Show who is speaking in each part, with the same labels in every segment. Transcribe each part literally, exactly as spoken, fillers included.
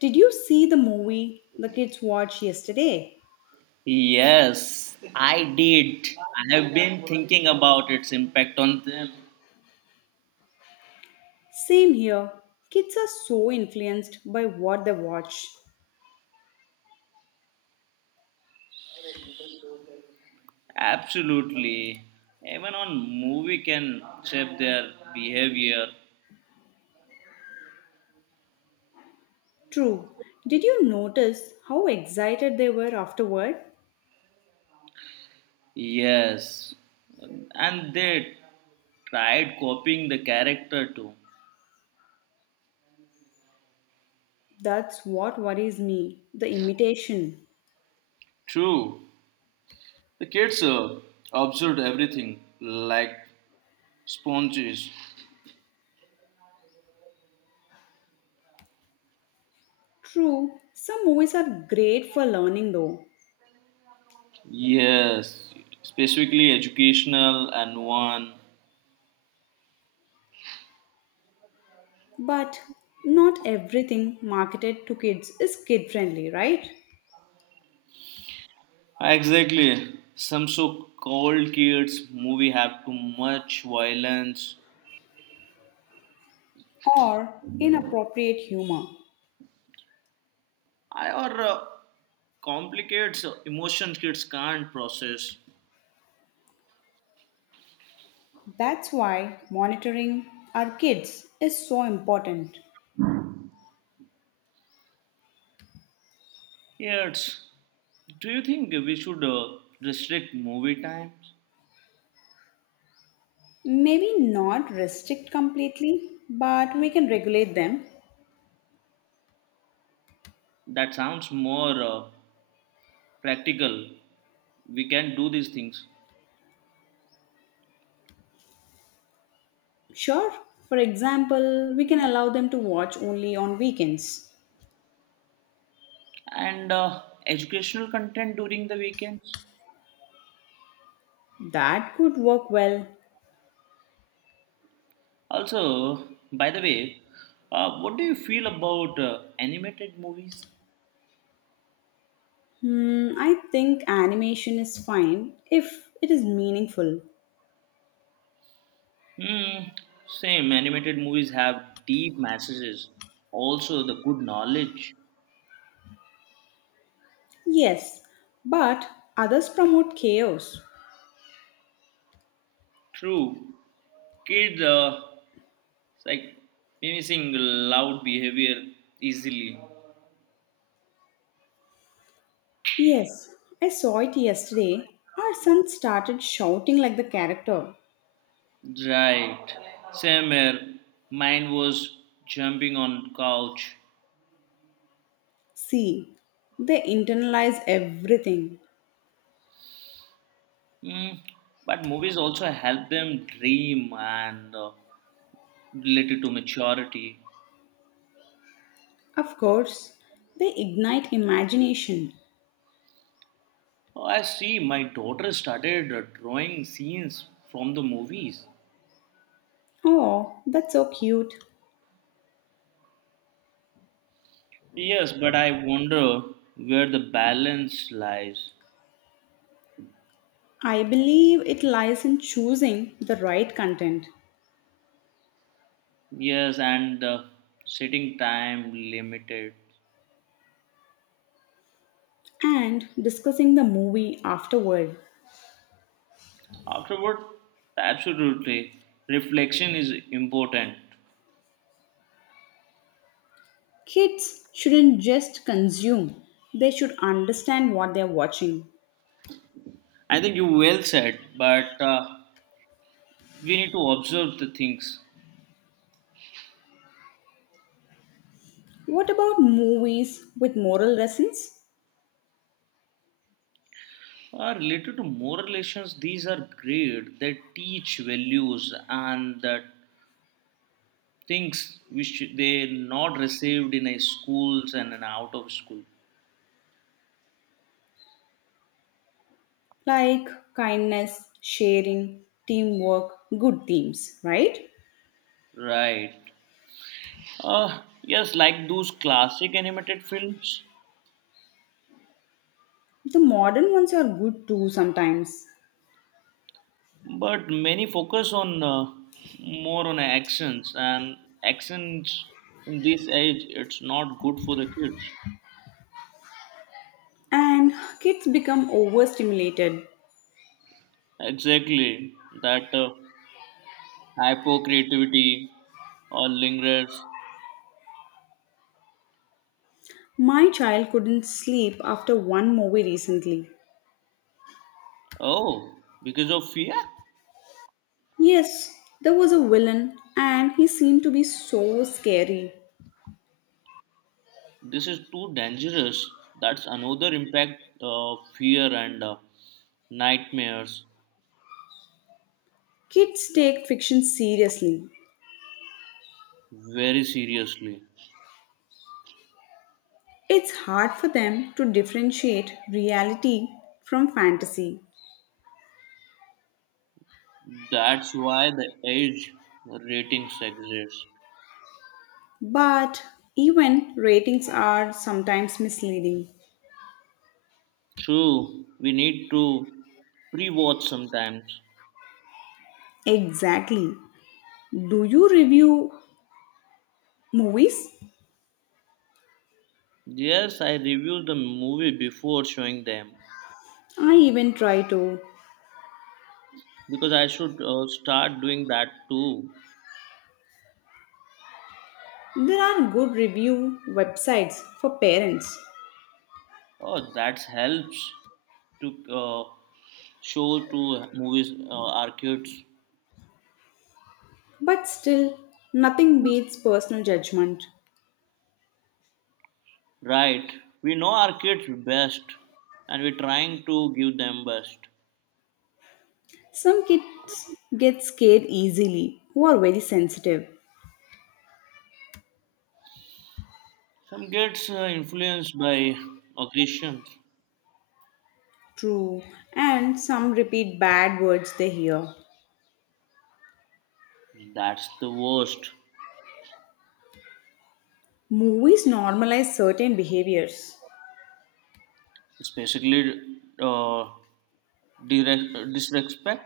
Speaker 1: Did you see the movie the kids watched yesterday?
Speaker 2: Yes, I did. I have been thinking about its impact on them.
Speaker 1: Same here. Kids are so influenced by what they watch.
Speaker 2: Absolutely. Even on movie can shape their behavior.
Speaker 1: True. Did you notice how excited they were afterward?
Speaker 2: Yes. And they tried copying the character too.
Speaker 1: That's what worries me, the imitation.
Speaker 2: True. The kids uh, observed everything like sponges.
Speaker 1: True, some movies are great for learning though,
Speaker 2: Yes. Specifically educational and one.
Speaker 1: but not everything marketed to kids is kid friendly, right?
Speaker 2: Exactly. Some so-called kids movie have too much violence.
Speaker 1: Or inappropriate humor.
Speaker 2: I- or uh, Complicates uh, emotions kids can't process.
Speaker 1: That's why monitoring our kids is so important.
Speaker 2: Yes. Do you think we should uh, restrict movie times?
Speaker 1: Maybe not restrict completely, but we can regulate them.
Speaker 2: That sounds more uh, practical. We can do these things.
Speaker 1: Sure, for example, we can allow them to watch only on weekends.
Speaker 2: And uh, educational content during the weekends.
Speaker 1: That could work well.
Speaker 2: Also, by the way, uh, what do you feel about uh, animated movies?
Speaker 1: Hmm, I think animation is fine if it is meaningful.
Speaker 2: Hmm. Same. Animated movies have deep messages. Also, the good knowledge.
Speaker 1: Yes, but others promote chaos.
Speaker 2: True. Kids, uh, it's like mimicking loud behavior easily.
Speaker 1: Yes, I saw it yesterday. Our son started shouting like the character.
Speaker 2: Right. Same here. Mine was jumping on couch.
Speaker 1: See, they internalize everything.
Speaker 2: Hmm. But movies also help them dream and, uh, related to maturity.
Speaker 1: Of course, they ignite imagination.
Speaker 2: Oh, I see. My daughter started uh, drawing scenes from the movies.
Speaker 1: Oh, that's so cute.
Speaker 2: Yes, but I wonder where the balance lies.
Speaker 1: I believe it lies in choosing the right content
Speaker 2: Yes, and the sitting time limited.
Speaker 1: and discussing the movie afterward.
Speaker 2: Afterward, absolutely, reflection is important.
Speaker 1: Kids shouldn't just consume, they should understand what they're watching.
Speaker 2: I think you well said, but uh, we need to observe the things.
Speaker 1: What about movies with moral lessons?
Speaker 2: Uh, related to moral relations, these are great. They teach values and that things which they not received in a schools and an out of school.
Speaker 1: Like kindness, sharing, teamwork, good themes, right?
Speaker 2: Right. Uh, yes, like those classic animated films,
Speaker 1: The modern ones are good too sometimes.
Speaker 2: but many focus on, uh, more on actions and actions in this age it's not good for the kids.
Speaker 1: And kids become overstimulated.
Speaker 2: Exactly that, uh, hypo creativity or lingers.
Speaker 1: My child couldn't sleep after one movie recently.
Speaker 2: Oh, because of fear?
Speaker 1: Yes, there was a villain and he seemed to be so scary.
Speaker 2: This is too dangerous. That's another impact of fear and, uh, nightmares
Speaker 1: Kids take fiction seriously.
Speaker 2: very seriously.
Speaker 1: It's hard for them to differentiate reality from fantasy.
Speaker 2: That's why the age ratings exist.
Speaker 1: But even ratings are sometimes misleading.
Speaker 2: True, we need to pre watch sometimes.
Speaker 1: Exactly. Do you review movies?
Speaker 2: Yes, I review the movie before showing them
Speaker 1: I even try to.
Speaker 2: because I should uh, start doing that too.
Speaker 1: There are good review websites for parents,
Speaker 2: Oh, that helps to, uh, show to movies, uh, our kids.
Speaker 1: but still, nothing beats personal judgment.
Speaker 2: Right, we know our kids best and we're trying to give them best.
Speaker 1: Some kids get scared easily who are very sensitive.
Speaker 2: Some kids are influenced by aggressions.
Speaker 1: True, and some repeat bad words they hear.
Speaker 2: That's the worst,
Speaker 1: Movies normalize certain behaviors.
Speaker 2: especially, uh, direct, disrespect,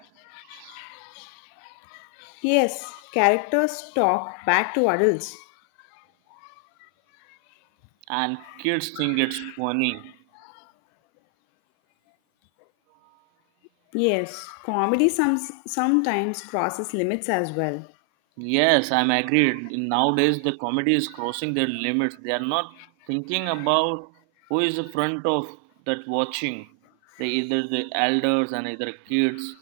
Speaker 1: Yes, characters talk back to adults.
Speaker 2: and kids think it's funny.
Speaker 1: Yes, comedy some, sometimes crosses limits as well.
Speaker 2: Yes, I'm agreed. Nowadays, the comedy is crossing their limits. They are not thinking about who is in front of that watching. They either the elders and either kids.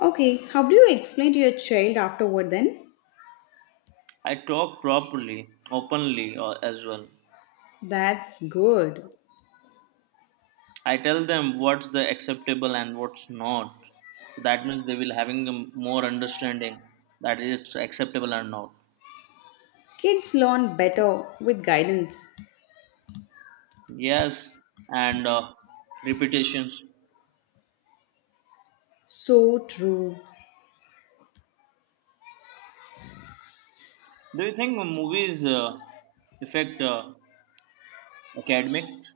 Speaker 1: Okay, how do you explain to your child afterward then?
Speaker 2: I talk properly, openly, or as well.
Speaker 1: That's good.
Speaker 2: I tell them what's the acceptable and what's not. So that means they will having a more understanding that it's acceptable or not.
Speaker 1: Kids learn better with guidance.
Speaker 2: Yes, and, uh, repetitions.
Speaker 1: So true.
Speaker 2: Do you think movies, uh, affect, uh, academics?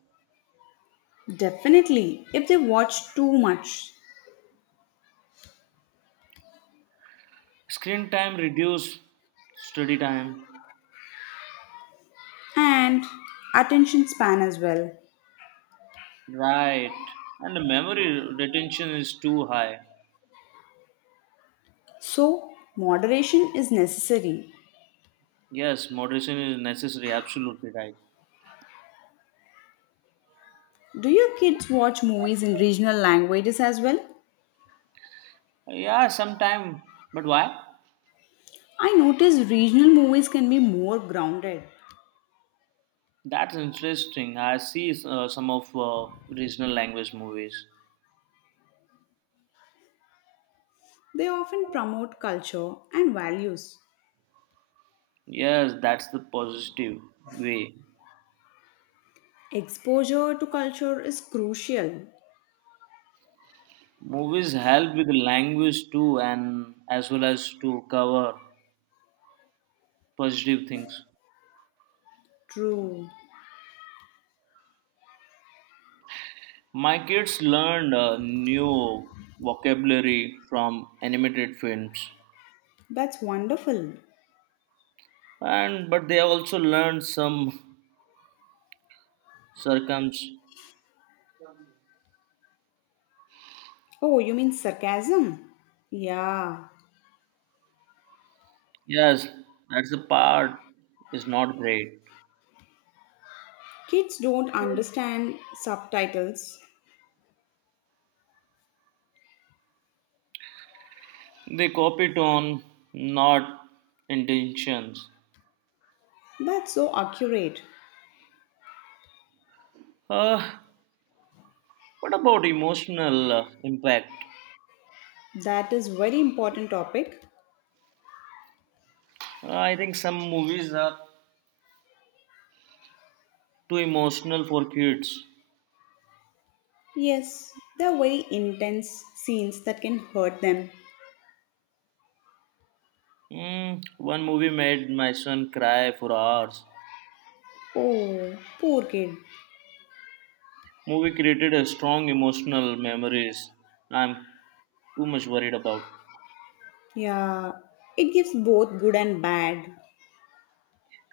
Speaker 1: Definitely, if they watch too much.
Speaker 2: Screen time reduce study time.
Speaker 1: And attention span as well.
Speaker 2: Right. And the memory retention is too high.
Speaker 1: So, moderation is necessary.
Speaker 2: Yes, moderation is necessary. Absolutely right.
Speaker 1: Do your kids watch movies in regional languages as well?
Speaker 2: Yeah, sometime. But why?
Speaker 1: I notice regional movies can be more grounded.
Speaker 2: That's interesting. I see, uh, some of, uh, regional language movies.
Speaker 1: They often promote culture and values.
Speaker 2: Yes, that's the positive way.
Speaker 1: Exposure to culture is crucial.
Speaker 2: Movies help with language too, and as well as to cover positive things.
Speaker 1: True.
Speaker 2: My kids learned, uh, new vocabulary from animated films,
Speaker 1: That's wonderful.
Speaker 2: and but they also learned some circums.
Speaker 1: Oh, you mean sarcasm? Yeah.
Speaker 2: Yes, that's the part is not great.
Speaker 1: Kids don't understand subtitles.
Speaker 2: They copy tone, not intentions.
Speaker 1: That's so accurate.
Speaker 2: Uh, what about emotional, uh, impact?
Speaker 1: That is very important topic.
Speaker 2: Uh, I think some movies are too emotional for kids.
Speaker 1: Yes, there are very intense scenes that can hurt them.
Speaker 2: Mm, one movie made my son cry for hours.
Speaker 1: Oh, poor kid.
Speaker 2: Movie created a strong emotional memories. I'm too much worried about.
Speaker 1: Yeah. It gives both good and bad.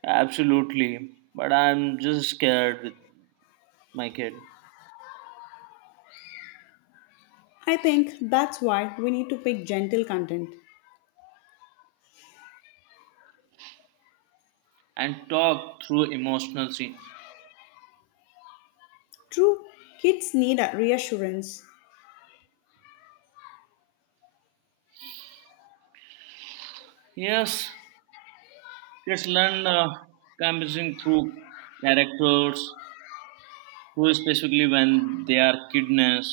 Speaker 2: Absolutely, but I'm just scared with my kid
Speaker 1: I think that's why we need to pick gentle content.
Speaker 2: and talk through emotional scenes.
Speaker 1: True, kids need a reassurance.
Speaker 2: Yes, kids learn, uh, canvassing through characters, who specifically when they are kidnapped.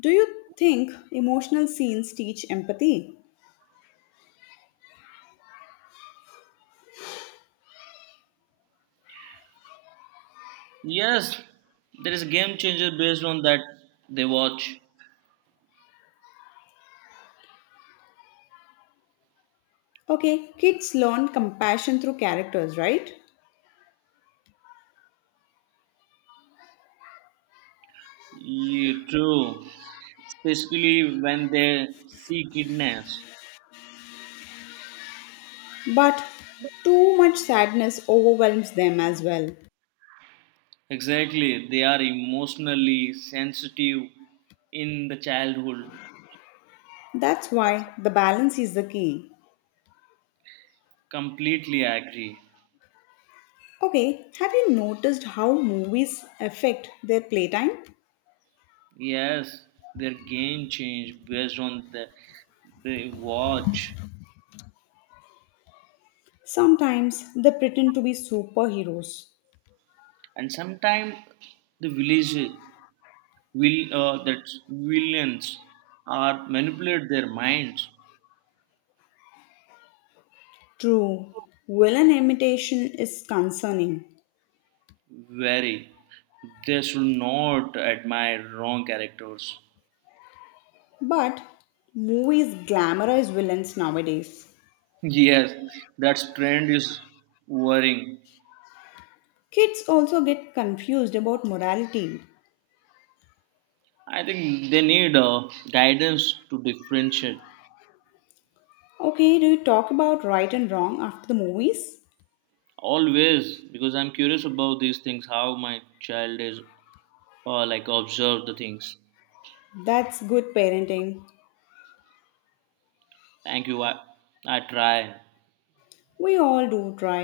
Speaker 1: Do you think emotional scenes teach empathy?
Speaker 2: Yes, there is a game changer based on that they watch.
Speaker 1: Okay, kids learn compassion through characters, right?
Speaker 2: Yeah, true. Especially when they see kidnaps.
Speaker 1: But too much sadness overwhelms them as well.
Speaker 2: Exactly, they are emotionally sensitive in the childhood.
Speaker 1: That's why the balance is the key.
Speaker 2: Completely agree.
Speaker 1: Okay, have you noticed how movies affect their playtime?
Speaker 2: Yes, their game change based on the they watch.
Speaker 1: Sometimes they pretend to be superheroes.
Speaker 2: And sometimes the village, will, uh, that villains are manipulate their minds
Speaker 1: True, villain imitation is concerning,
Speaker 2: very they should not admire wrong characters.
Speaker 1: but movies glamorize villains nowadays.
Speaker 2: Yes, that trend is worrying.
Speaker 1: Kids also get confused about morality.
Speaker 2: I think they need, uh, guidance to differentiate
Speaker 1: Okay, do you talk about right and wrong after the movies?
Speaker 2: always because I'm curious about these things how my child is, uh, like observe the things.
Speaker 1: That's good parenting.
Speaker 2: Thank you. i, I try.
Speaker 1: We all do try.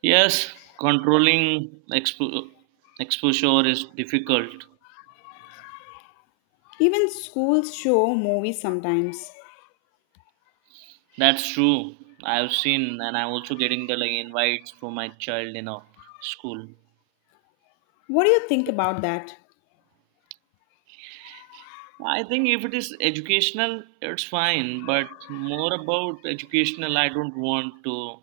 Speaker 2: Yes, controlling expo- exposure is difficult.
Speaker 1: Even schools show movies sometimes.
Speaker 2: That's true. I've seen, and I'm also getting the like invites from my child in a school.
Speaker 1: What do you think about that?
Speaker 2: I think if it is educational, it's fine. But more about educational, I don't want to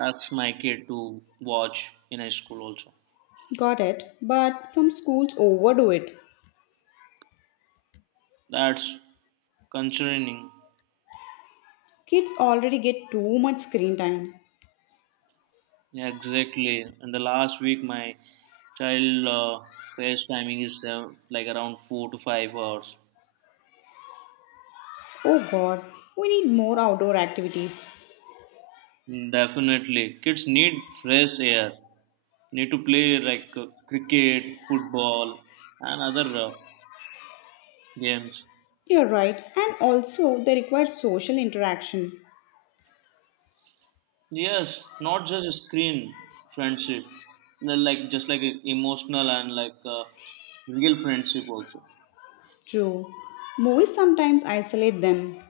Speaker 2: ask my kid to watch in a school. Also,
Speaker 1: Got it, but some schools overdo it.
Speaker 2: that's concerning.
Speaker 1: Kids already get too much screen time.
Speaker 2: Yeah, exactly. And the last week, my child, uh, face timing is, uh, like around four to five hours.
Speaker 1: Oh god, we need more outdoor activities.
Speaker 2: Definitely, kids need fresh air. Need to play like, uh, cricket, football, and other, uh, games.
Speaker 1: You're right, and also they require social interaction.
Speaker 2: Yes, not just screen friendship. They're like just like emotional and like, uh, real friendship also.
Speaker 1: True. Movies sometimes isolate them.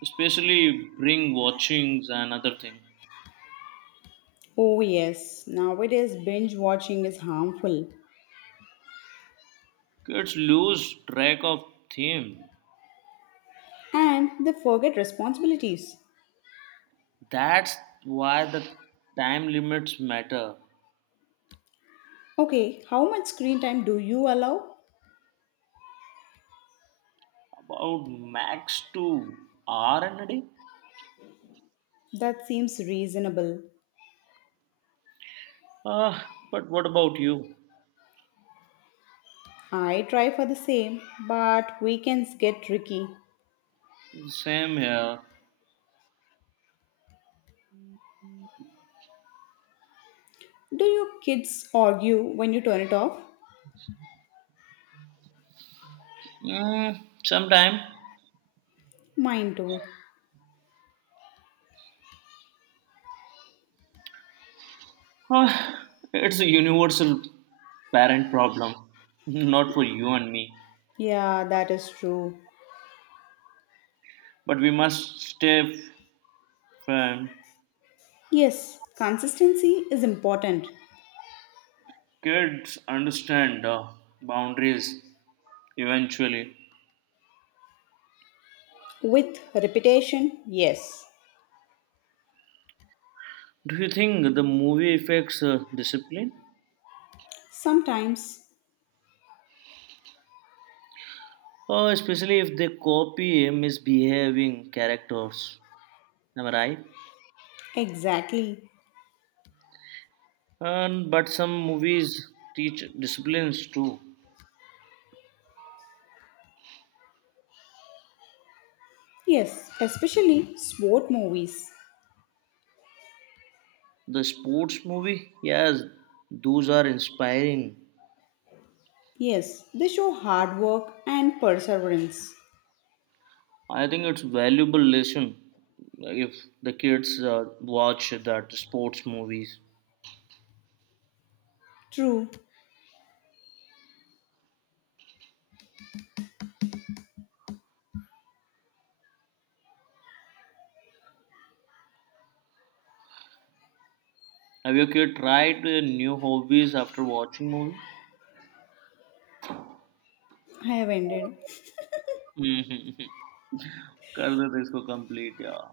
Speaker 2: Especially bring watchings and other thing.
Speaker 1: Oh, yes, nowadays binge watching is harmful
Speaker 2: Kids lose track of theme.
Speaker 1: and they forget responsibilities.
Speaker 2: That's why the time limits matter.
Speaker 1: Okay, how much screen time do you allow?
Speaker 2: About max two hour and a day.
Speaker 1: That seems reasonable.
Speaker 2: Ah, but what about you?
Speaker 1: I try for the same, but weekends get tricky.
Speaker 2: Same here.
Speaker 1: Do your kids argue when you turn it off?
Speaker 2: Mm, sometime.
Speaker 1: Mine too.
Speaker 2: Ah, it's a universal parent problem. Not for you and me.
Speaker 1: Yeah, that is true.
Speaker 2: But we must stay firm.
Speaker 1: Yes, consistency is important.
Speaker 2: Kids understand, uh, boundaries eventually.
Speaker 1: With repetition, yes.
Speaker 2: Do you think the movie affects, uh, discipline?
Speaker 1: Sometimes,
Speaker 2: Oh, especially if they copy misbehaving characters. Am I right?
Speaker 1: exactly.
Speaker 2: And but some movies teach disciplines too.
Speaker 1: Yes, especially sport movies.
Speaker 2: The sports movie, yes, those are inspiring.
Speaker 1: Yes, they show hard work and perseverance.
Speaker 2: I think it's valuable lesson like, if the kids, uh, watch that sports movies.
Speaker 1: True,
Speaker 2: Have your kid tried, uh, new hobbies after watching movie?
Speaker 1: I have ended.
Speaker 2: कर देते इसको complete यार